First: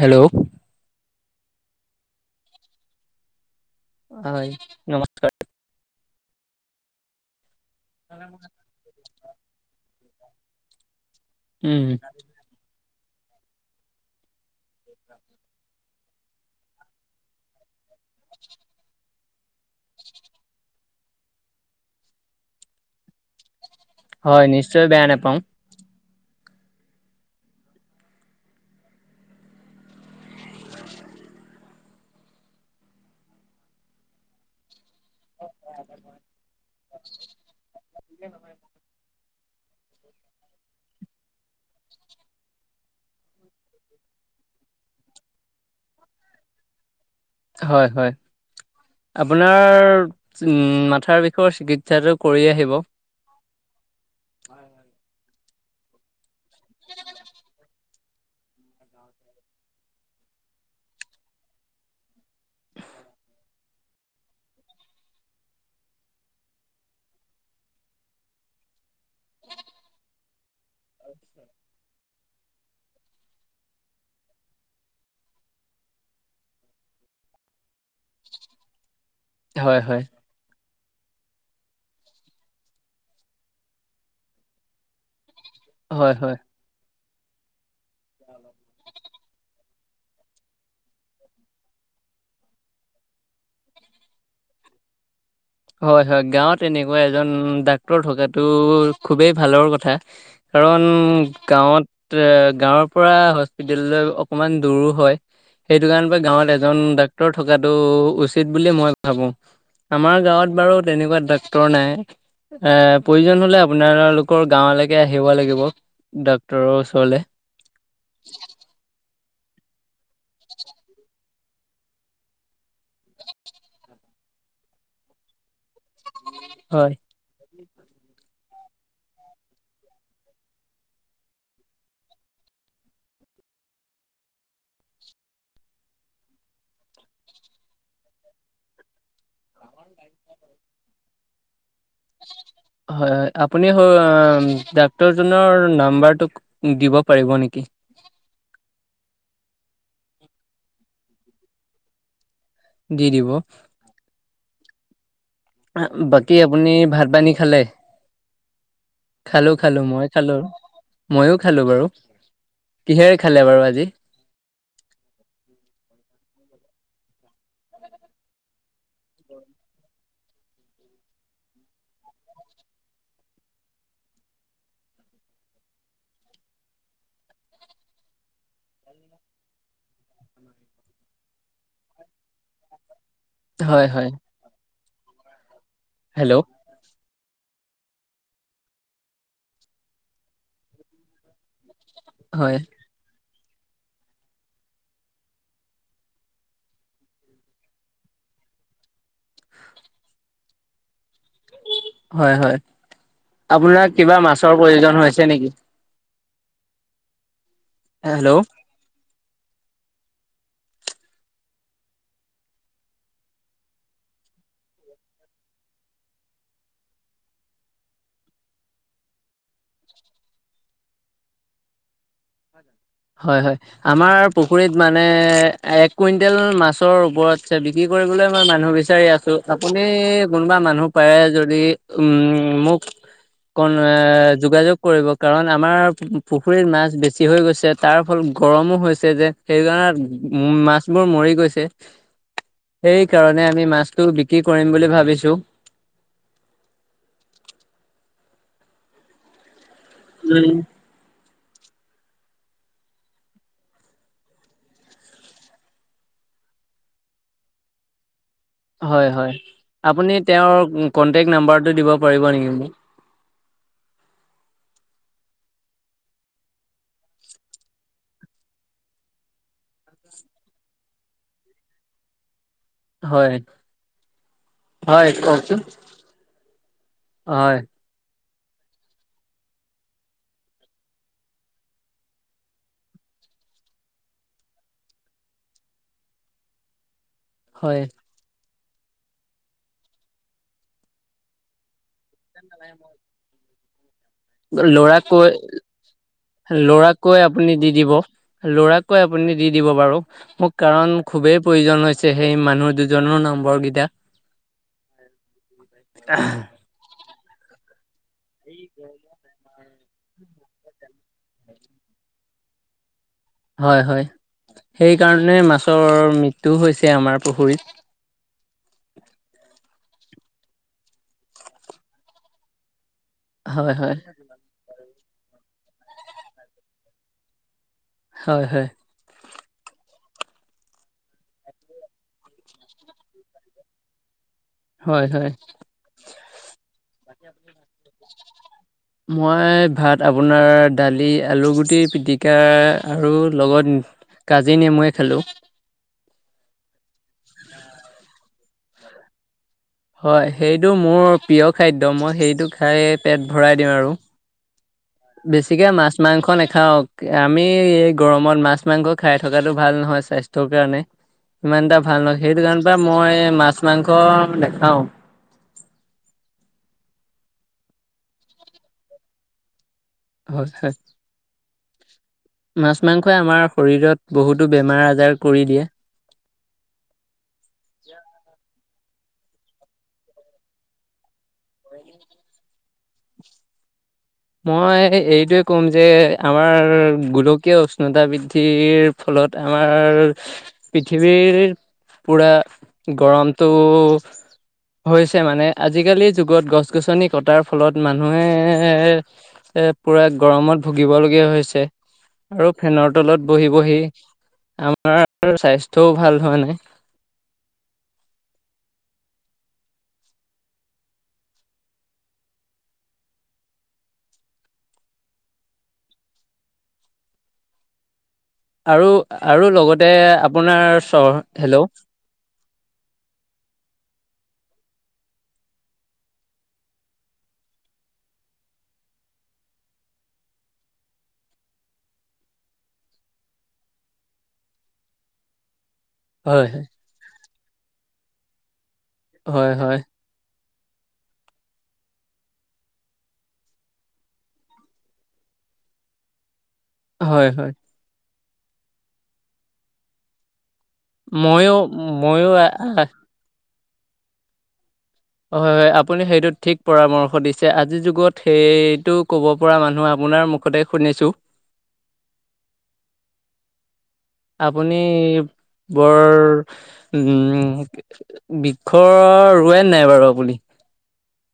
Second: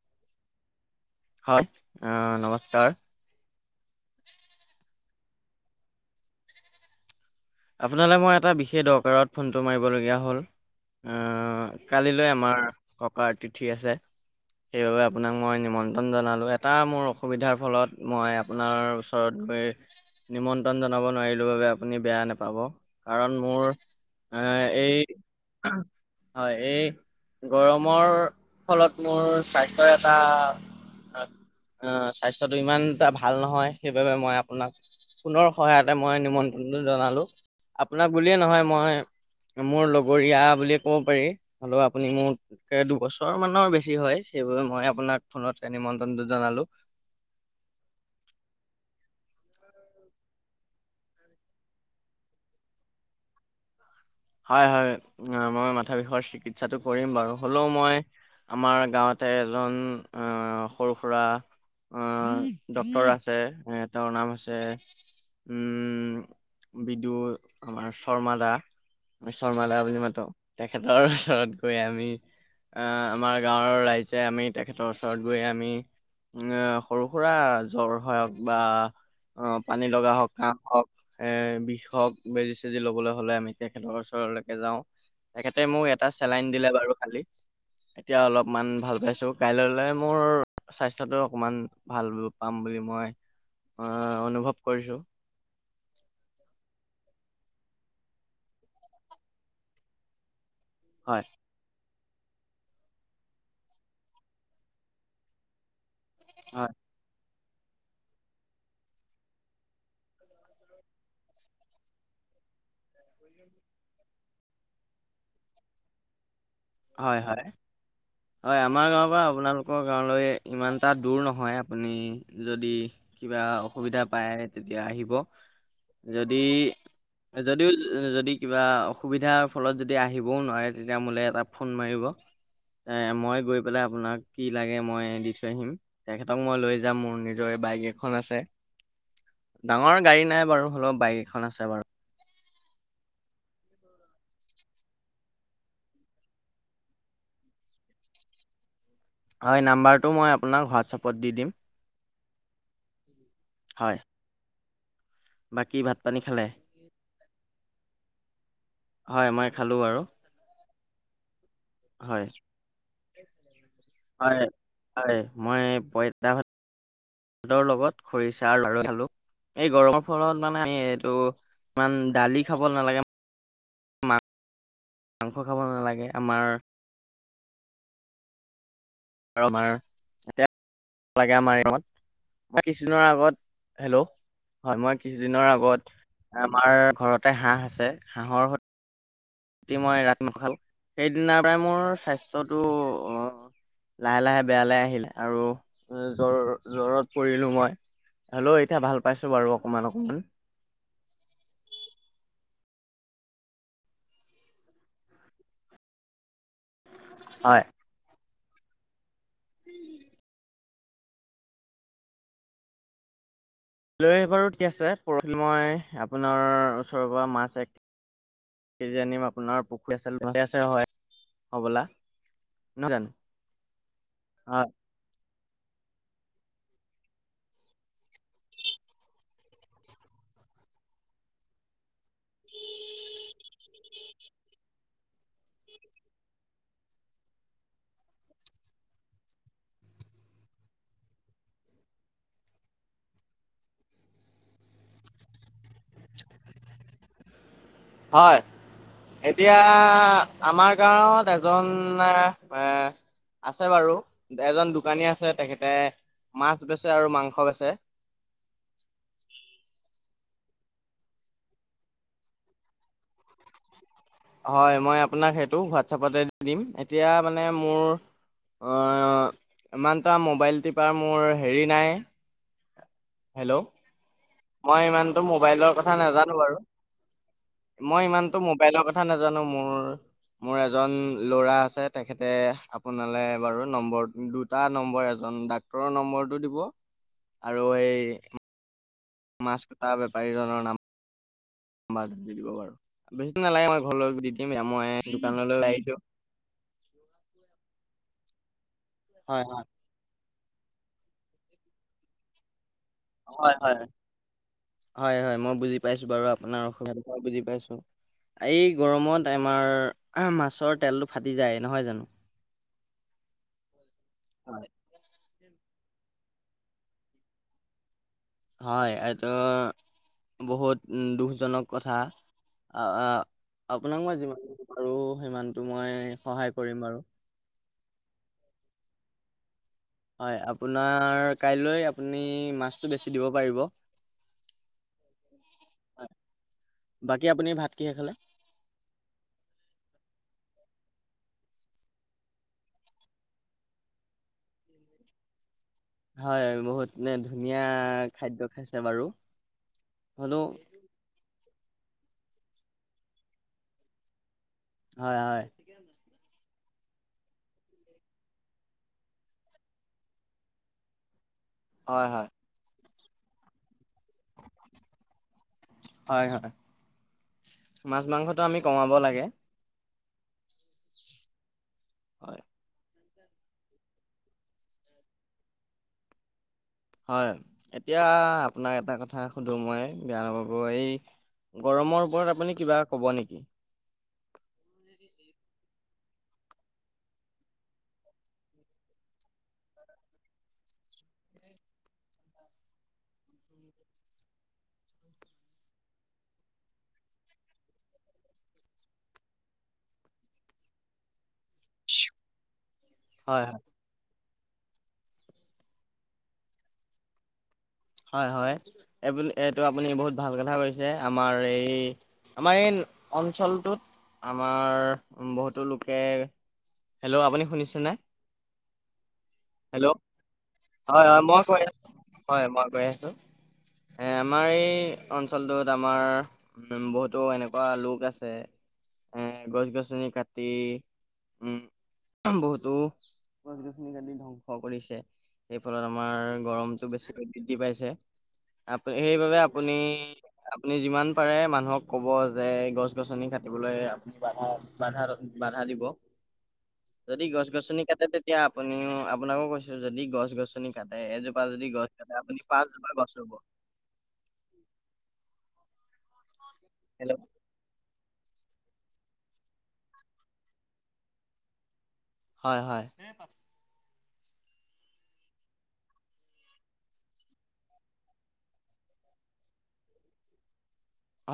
Hello? হয়। অ' নমস্কাৰ হয়, নমচ আপোনালৈ মই এটা বিশেষ দৰকাৰত ফোনটো মাৰিবলগীয়া হ'ল। আহ উম কালিলৈ আমাৰ ককাৰ তিথি আছে। সেইবাবে আপোনাক মই নিমন্ত্ৰ ন জনালোঁ, এটা মোৰ অসুবিধাৰ ফলত মই আপোনাৰ ওচৰত গৈ নিমন্ত্ৰণ জনাব নোৱাৰিলো বাবে আপুনি বেয়া নে পাব কাৰণ মোৰ এ হয় নিশ্চয় এই বেয়া নাপাওঁ হয়, এই গৰমৰ ফলত মোৰ স্বাস্থ্যৰ এটা অ', স্বাস্থ্যতটো ইমান এটা ভাল নহয়, সেইবাবে মই আপোনাক ফোনৰ সহায়তে মই নিমন্ত্ৰণটো জনালো, আপোনাক বুলিয়ে নহয় মই মোৰ লগৰীয়া বুলিয়ে ক'ব পাৰি, হলেও আপুনি মোত কে দুবছৰ মানৰ বেছি হয়, সেইবাবে মই আপোনাক ফোনত নিমন্ত্ৰনটো জনালো। হয়, হয়। আপোনাৰ, মাথাৰ বিষৰ চিকিৎসাটো কৰি আহিব হয়, হয়, মই মাথা বিষৰ চিকিৎসাটো কৰিম বাৰু, হ'লেও মই আমাৰ গাঁৱতে এজন সৰু-সুৰা অ', ডক্তৰ আছে, এ তেওঁৰ নাম হৈছে উম, বিদু আমাৰ শৰ্মা দা। শৰ্মাদা বুলি মাতো, তেখেতৰ ওচৰত গৈ আমি আহ, আমাৰ গাঁৱৰ ৰাইজে আমি তেখেতৰ ওচৰত গৈ আমি এ সৰু-সুৰা জ্বৰ হওক বা অ', হয় পানী হয় লগা হওক, কাহ হওক, এ বিষ হওক, বেজি-চেজি লবলৈ হলে আমি তেখেতৰ ওচৰলৈকে যাওঁ, তেখেতে মোক এটা হয় হয় চেলাইন দিলে বাৰু কালি। এতিয়া অলপমান ভাল পাইছো। কাইলৈলৈ মোৰ স্বাস্থ্যটো অকণমান ভাল পাম বুলি মই অ', অনুভৱ কৰিছো। হয়, হয়, গাঁৱত এনেকুৱা এজন ডাক্তৰ থকাটো খুবেই ভালৰ কথা। কাৰণ হয় গাঁৱত, গাঁৱৰ পৰা হস্পিতাললৈ অকণমান দূৰো হয়। সেইটো কাৰণৰ পৰা গাঁৱত হয় এজন ডাক্তৰ থকাটো উচিত বুলিয়ে মই ভাবোঁ, আমাৰ গাঁৱত বাৰু তেনেকুৱা ডাক্তৰ নাই। এ প্ৰয়োজন হলে আপোনালোকৰ গাঁৱলৈকে আহিব লাগিব, ডাক্তৰৰ হয় ওচৰলে। হয় হয়, আমাৰ গাঁৱৰ পৰা আপোনালোকৰ গাঁৱলৈ ইমানটা দূৰ নহয়, আপুনি যদি কিবা অসুবিধা পায় তেতিয়া আহিব, যদি হয় যদিও যদি কিবা অসুবিধাৰ ফলত যদি আহিবও নোৱাৰে, তেতিয়া মোলে এটা ফোন মাৰিব। এ, মই গৈ পেলাই আপোনাক কি লাগে মই দি থৈ আহিম। তেখেতক মই লৈ যাম মোৰ নিজৰে বাইক এখন আছে। ডাঙৰ গাড়ী নাই বাৰু, হলেও বাইক এখন আছে বাৰু। হয়, হয়, আপুনি ডাক্তৰজনৰ নাম্বাৰটো দিব পাৰিব নেকি? হয়, নাম্বাৰটো মই আপোনাক হোৱাটছআপত দি দিম। দি দিব। হয়। বাকী ভাত পানী বাকী খালে আপুনি ভাত পানী খালে? হয় মই খালো খালোঁ খালো, বাৰু মই খালো, মইও খালো বাৰু, হয় কিহেৰে খালে বাৰু আজি? হয়, হয়, মই পইতা ভাত ৰ লগত খৰিচা আৰু [unintelligible] এই গৰমৰ ফলত মানে, আমি এইটো ইমান দালি খাব নালাগে। মাংস খাব নালাগে আমাৰ আৰু আমাৰ এতিয়া লাগে আমাৰ [unintelligible] কিছুদিনৰ আগত হেল্ল' হয়, মই কিছুদিনৰ আগত হেল্ল' আমাৰ ঘৰত তে হাঁহ আছে, হাঁহৰ অতি মই ৰাত নাখাওঁ, সেইদিনাৰপৰাই মোৰ হয় স্বাস্থ্যটো অ' লাহে লাহে বেয়ালে আহিলে আৰু জ-জ্বৰত পৰিলো মই। হেল্ল' এতিয়া ভাল পাইছোঁ বাৰু অকমান অকমান। হয় হয়। আপোনাৰ কিবা মাছৰ প্ৰয়োজন হৈছে নেকি? হয়। হেল্ল'। লৈ বাৰু ঠিক আছে, পৰহিল মই আপোনাৰ ওচৰৰপৰা মাছ এক কেজি আনিম আপোনাৰ পুখুৰী আছে, ঠিকে আছে হয়, হ'বলা। নহয় জানো হয় হয়। আমাৰ হয়। পুখুৰীত মা মানে এক কুইণ্টেল মাছৰ ওপৰত আছে, বিক্ৰী কৰিবলৈ মই মানুহ বিচাৰি আছোঁ। আপুনি কোনোবা মানুহ পাৰে যদি উম, মোক কন এ, যোগাযোগ কৰিব কাৰণ আমাৰ পুখুৰীত মাছ বেছি হৈ গৈছে। তাৰফল গৰমো হৈছে যে সেইকাৰণে উ, মাছবোৰ মৰি গৈছে। সেইকাৰণে আমি মাছটো বিক্ৰী কৰিম বুলি ভাবিছোঁ। হয়, এতিয়া উম আমাৰ গাঁৱত এজন এ আছে বাৰু, এজন দোকানী আছে তেখেতে মাছ বেচে আৰু মাংস বেচে। হয় হয়। আপুনি তেওঁৰ কণ্টেক্ট নাম্বাৰটো দিব পাৰিব নেকি মোক? হয়, মই আপোনাক সেইটো হোৱাটছআপতে দি দিম। এতিয়া মানে মোৰ অ' ইমানটা মোবাইল টিপা মোৰ হেৰি নাই। হয়। হেল্ল' মই হয় ইমানটো কওকচোন মোবাইলৰ কথা নাজানো বাৰু। হয় মই ইমানটো মোবাইলৰ কথা কথা নাজানো মোৰ। মোৰ এজন ল'ৰা আছে তেখেতে আপোনালৈ বাৰু নম্বৰ দুটা, নম্বৰ এজন ডাক ৰৰ নম্বৰটো দিব আৰু হয় এই মাছ কটা বেপাৰীজনৰ নাম বাৰ দিব বাৰু। বেছি টাইম নালাগে মই ঘৰলৈ দিম, মই দোকানলৈ লৈ আহিছোঁ। ল'ৰাককৈ আপুনি দি দিব। ল'ৰাককৈ আপুনি হয় দি হয় দিব বাৰু মোক। কাৰণ খুবেই প্ৰয়োজন হৈছে সেই মানুহ দু হয় হয়। হয় হয়, মই বুজি পাইছোঁ বাৰু আপোনাৰ অসুবিধাটো বুজি পাইছোঁ। এই গৰমত আমাৰ মাছৰ তেলটো ফাটি যায় নহয় জানো? হয় হয়, সেইকাৰণে মাছৰ মৃত্যুও হৈছে আমাৰ পুখুৰীত। হয় এইটো বহুত দুখজনক কথা। আ হয় হয় আপোনাক মই যিমান পাৰোঁ সিমানটো মই সহায় কৰিম বাৰু। হয় হয়। হয়, আপোনাৰ কাইলৈ আপুনি মাছটো বেচি দিব পাৰিব। হয় হয়। হয়। বাকী আপুনি ভাত কিহেৰে খালে? মই ভাত আপোনাৰ দালি, আলুগুটিৰ পিটিকা আৰু লগত কাজি নেমুৱে খেলোঁ। হয় বহুত নে ধুনীয়া খাদ্য খাইছে বাৰু। হয় হ'লেও সেইটো মোৰ প্ৰিয় খাদ্য, মই সেইটো খাই পেট ভৰাই দিওঁ আৰু। হয় হয়। বেছিকে মাছ মাংস নাখাওঁ, আমি এই গৰমত মাছ মাংস খাই থকাটো ভাল নহয় স্বাস্থ্যৰ কাৰণে। [inaudible] ইমান এটা ভাল হয় নহয়, হয় সেইটোকাৰনৰপৰা মই মাছ মাংস নেখাওঁ। হয় হয়, মাছ মাংসটো আমি কমাব লাগে। হয় হয়। হয়। মাছ মাংসই আমাৰ শৰীৰত বহুতো বেমাৰ আজাৰ কৰি দিয়ে। হয়, এতিয়া আপোনাক এটা কথা সুধো মই, বেয়া নাপাব, এই গৰমৰ ওপৰত আপুনি কিবা ক'ব নেকি? মই এইটোৱে ক'ম যে আমাৰ গোলকীয় উষ্ণতা বৃদ্ধিৰ ফলত আমাৰ পৃথিৱীৰ, পূৰা গৰমটো হৈছে মানে, আজিকালিৰ যুগত গছ-গছনি কটাৰ ফলত মানুহে পূৰা গৰমত ভুগিবলগীয়া হৈছে। আৰু ফেনৰ তলত হয় বহি বহি আমাৰ স্বাস্থ্যও ভাল হোৱা নাই। হয়, হয়, এই এইটো আপুনি বহুত ভাল কথা কৈছে। আমাৰ এই আমাৰ এই অঞ্চলটোত, আমাৰ বহুতো লোকে হেল্ল', আপুনি শুনিছেনে? আৰু, আৰু লগতে হেল্ল' আপোনাৰ চ হয় হয় মই কৈ হেল্ল', আছো হয়, মই গৈ আছো, এ আমাৰ এই অঞ্চলটোত আমাৰ উম, বহুতো এনেকুৱা লোক আছে এ গছ-গছনি কাটি উম, বহুতো গছ-গছনি কাটি ধং স কৰিছে, সেই ফলত আমাৰ হয় হয়। গৰমতটো বেছিকৈ বৃদ্ধি পাইছে। আপ, সেইবাবে হয় আপুনি হয় আপুনি যিমান পাৰে মানুহক ক'ব যে গছ গছনি কাটিবলৈ বাধা, বাধা, বাধা, দিব। যদি হয় হয় গছ-গছনি কাটে, তেতিয়া আপুনিও আপোনাকো কৈছো যদি গছ-গছনি কাটে, এজোপা ময়ো যদি গছ কাটে, ময়ো আপুনি পাঁচজোপা গছ ৰুব। হয়, হয়, আপুনি সেইটো ঠিক হেল্ল' পৰামৰ্শ দিছে। এতিয়া আজিৰ যুগত সেইটো ক'ব পৰা মানুহ আপোনাৰ মুখতে শুনিছোঁ। হয়, হয়। আপুনি বৰ উ বৃক্ষ ৰোৱে নে নাই বাৰু আপুনি?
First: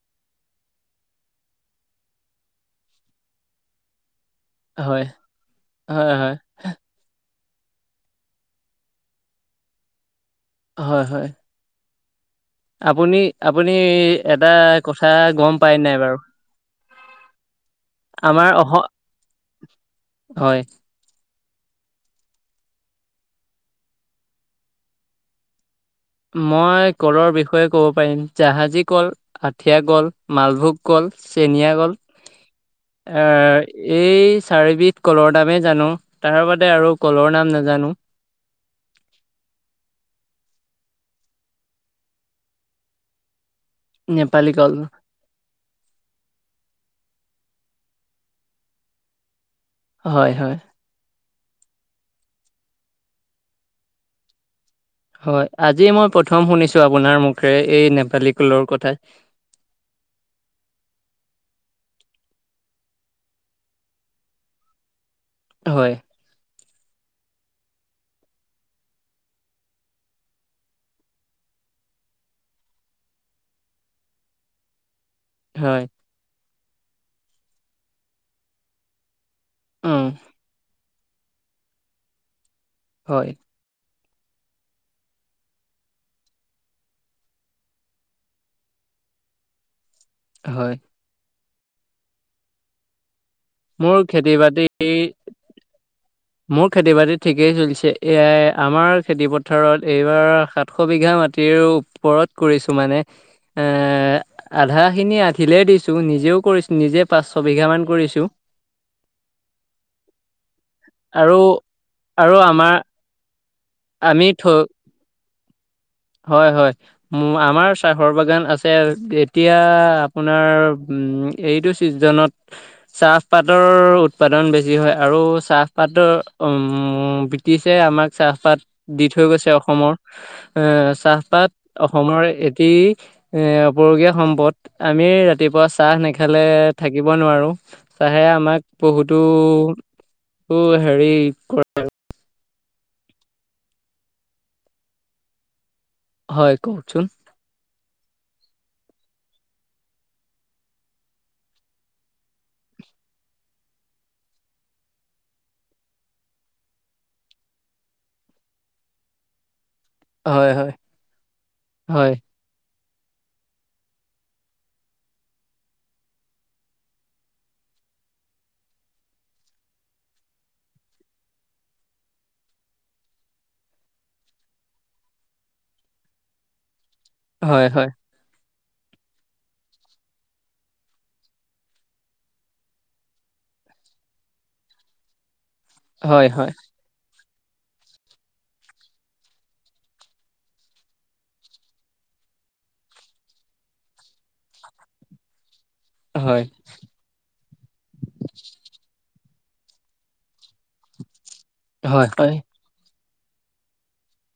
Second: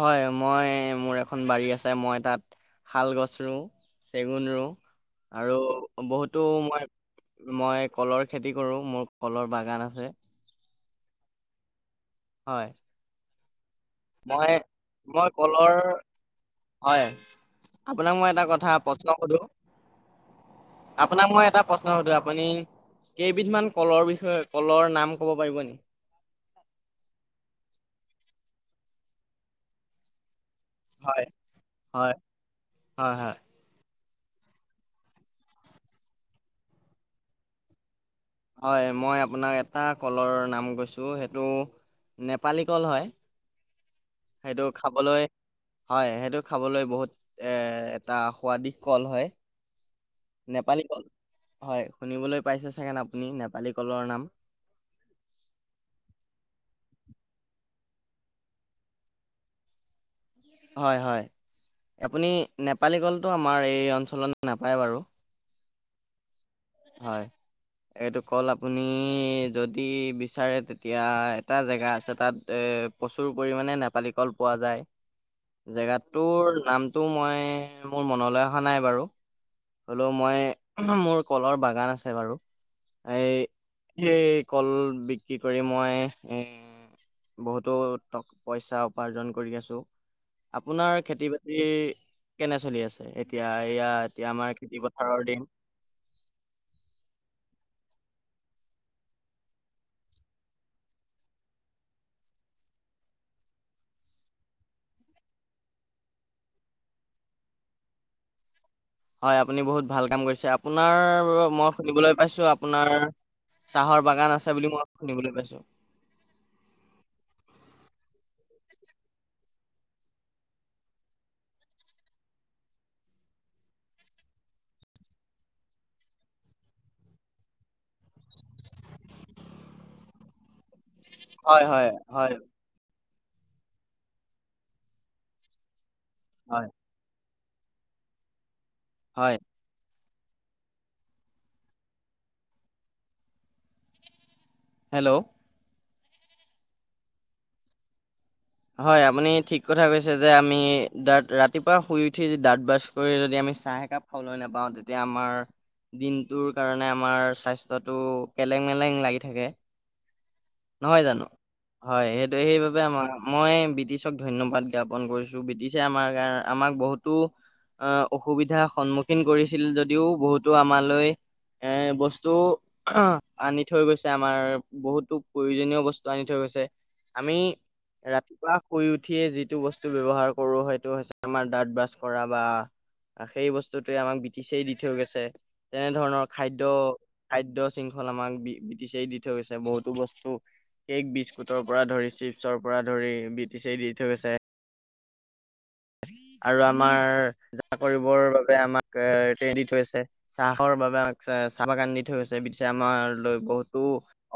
হয়, মই মোৰ এখন বাৰী আছে, মই তাত শাল গছ ৰুওঁ, চেগুন ৰুওঁ। হয় আৰু হয় হয় বহুতো মই মই কলৰ খেতি কৰো, মোৰ কলৰ বাগান আছে। হয়, হয়। হয়। আপুনি, আপুনি এটা মই কথা মই গম কলৰ পাই নে নাই বাৰু? হয়, আপোনাক মই এটা আমাৰ কথা অসম প্ৰশ্ন সোধো। হয়। আপোনাক মই এটা প্ৰশ্ন সুধো, আপুনি কেইবিধমান কলৰ বিষয়ে, কলৰ নাম ক'ব পাৰিব নেকি? মই কলৰ বিষয়ে ক'ব পাৰিম, জাহাজী কল, আঠিয়া কল, মালভোগ কল, হয় চেনিয়া কল হয় হয় এ হয়। এই চাৰি বিধ কলৰ নামেই জানো, তাৰ বাদে আৰু কলৰ নাম নাজানো। হয়, মই আপোনাক এটা কলৰ নাম কৈছোঁ, সেইটো নেপালী কল হয়। নেপালী সেইটো কল খাবলৈ হয়, সেইটো খাবলৈ বহুত এ এটা সোৱাদিশ কল হয়। হয় হয় নেপালী কল, হয়, শুনিবলৈ পাইছে চাগে আপুনি নেপালী কলৰ নাম। হয়, আজি মই প্ৰথম শুনিছো আপোনাৰ মুখেৰে এই নেপালী কলৰ কথা। হয়, হয়, আপুনি নেপালী কলটো আমাৰ এই অঞ্চলত নাপায় বাৰু। হয়। হয়। এইটো ক'ল আপুনি যদি বিচাৰে তেতিয়া এটা জেগা আছে, তাত প্ৰচুৰ পৰিমাণে নেপালী কল পোৱা যায়। হয় জেগাটোৰ নামটো মই, মোৰ মনলৈ অহা নাই বাৰু। হ'লো উম মই মোৰ কলৰ বাগান আছে বাৰু হয় এই। সেই কল বিক্ৰী কৰি মই এ বহুতো টক পইচা উপাৰ্জন কৰি আছোঁ। হয় আপোনাৰ খেতি বাতি। কেনে চলি আছে এতিয়া এয়া মোৰ খেতি এতিয়া আমাৰ বাতি খেতি পথাৰৰ দিন। মোৰ খেতি বাতিত ঠিকেই চলিছে এয়াই আমাৰ খেতি পথাৰত এইবাৰ সাতশ বিঘা মাটিৰ ও পৰত কৰিছোঁ মানে এ আধাখিনি আধিলে দিছোঁ নিজেও কৰিছোঁ নিজে পাঁচশ বিঘামান কৰিছোঁ। হয় আপুনি বহুত ভাল কাম কৰিছে। [unintelligible] আপোনাৰ আৰু মই শুনিবলৈ আৰু পাইছোঁ আমাৰ আপোনাৰ চাহৰ আমি বাগান থ আছে বুলি মই শুনিবলৈ পাইছোঁ। হয় হয়। আমাৰ চাহৰ বাগান আছে এতিয়া আপোনাৰ উম। এইটো ছিজনত। চাহপাতৰ উৎপাদন বেছি হয় আৰু চাহপাতৰ উম বৃ টিছে আমাক চাহপাত দি থৈ গৈছে অসমৰ। এ চাহপাত হয়, হয়, অসমৰ হয়, এটি। এ আপুৰুগীয়া সম্পদ আমি ৰাতিপুৱা চাহ নেখালে হয়, থাকিব নোৱাৰো। চাহে আমাক বহুতো হয়, হেৰি কৰ হেল্ল'। হয় কওঁকচোন। হয় আপুনি ঠিক কথা কৈছে যে আমি দাঁত ৰাতিপুৱা শুই উঠি দাঁত ব্ৰাছ কৰি যদি আমি চাহ একাপ। খাবলৈ নাপাওঁ তেতিয়া আমাৰ। দিনটোৰ কাৰণে আমাৰ স্বাস্থ্যটো কেলেং মেলেং লাগি থাকে। হয় হয়। নহয় জানো হয় সেই [unintelligible] সেইবাবে [unintelligible] মই ব্ৰিটিছক ধন্যবাদ জ্ঞাপন কৰিছোঁ ব্ৰিটিছে আমাৰ কাৰণ আমাক বহুতো। আহ অসুবিধাৰ সন্মুখীন কৰিছিল যদিও বহুতো আমালৈ। এ বস্তু আনি থৈ গৈছে আমাৰ বহুতো প্ৰয়োজনীয় বস্তু আনি থৈ গৈছে আমি হয় হয় ৰাতিপুৱা। শুই উঠিয়ে যিটো বস্তু ব্যৱহাৰ কৰোঁ সেইটো হৈছে আমাৰ দাঁত ব্ৰাছ কৰা বা। সেই বস্তুটোৱে আমাক ব্ৰিটিছেই দি থৈ গৈছে। তেনেধৰণৰ হয় হয় খাদ্য, খাদ্য শৃংখল আমাক ব্ৰিটিছেই দি থৈ গৈছে বহুতো বস্তু। কেক বিস্কুটৰ পৰা ধৰি চিপছৰ পৰা ধৰি ব্ৰিটিছেই দি থৈ গৈছে। [inaudible] হয় আৰু আমাৰ। [unintelligible] কৰিবৰ বাবে আমাক [unintelligible] থৈছে চাহৰ বাবে [unintelligible] [unintelligible] বাগান দি হয় থৈ গৈছে। [unintelligible] আমাৰ লৈ বহুতো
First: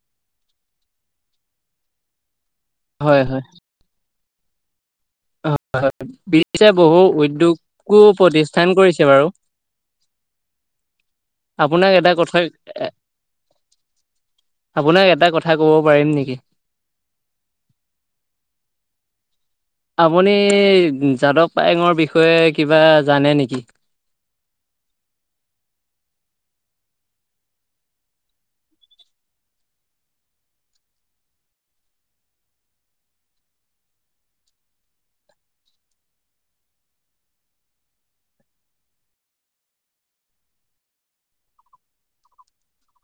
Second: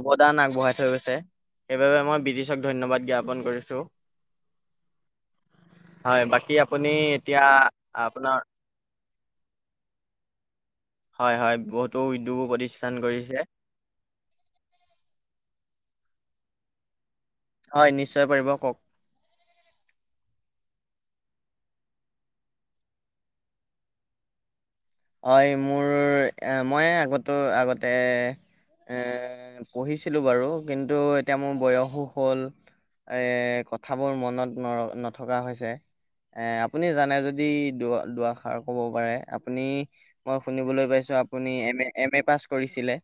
অৱদান আগবঢ়াই থৈ গৈছে সেইবাবে আমাৰ ব্ৰিটিছ [unintelligible] ধন্যবাদ হয় হয় হয় জ্ঞাপন কৰিছোঁ। হয় হয় বাকী ব্ৰিটিছে আপুনি বহু এতিয়া উদ্যোগো আপোনাৰ প্ৰতিষ্ঠান কৰিছে বাৰু। হয়, হয় আপোনাক বহুতো এটা কথা উদ্যোগো প্ৰতিষ্ঠান কৰিছে। আপোনাক এটা কথা ক'ব পাৰিম নেকি। হয় নিশ্চয় পাৰিব কওঁক। আপুনি যাদৱ পায়েঙৰ বিষয়ে কিবা জানে নেকি। হয় মোৰ এ মই আগতো আগতে। এ পঢ়িছিলোঁ বাৰু কিন্তু এতিয়া মোৰ বয়সো হ'ল। এ কথাবোৰ মনত নৰ নথকা হৈছে। আপুনি জানে যদি দু য়া দু-এষাৰ ক'ব পাৰে আপুনি। মই শুনিবলৈ পাইছোঁ আপুনি M A, M A pass কৰিছিলে।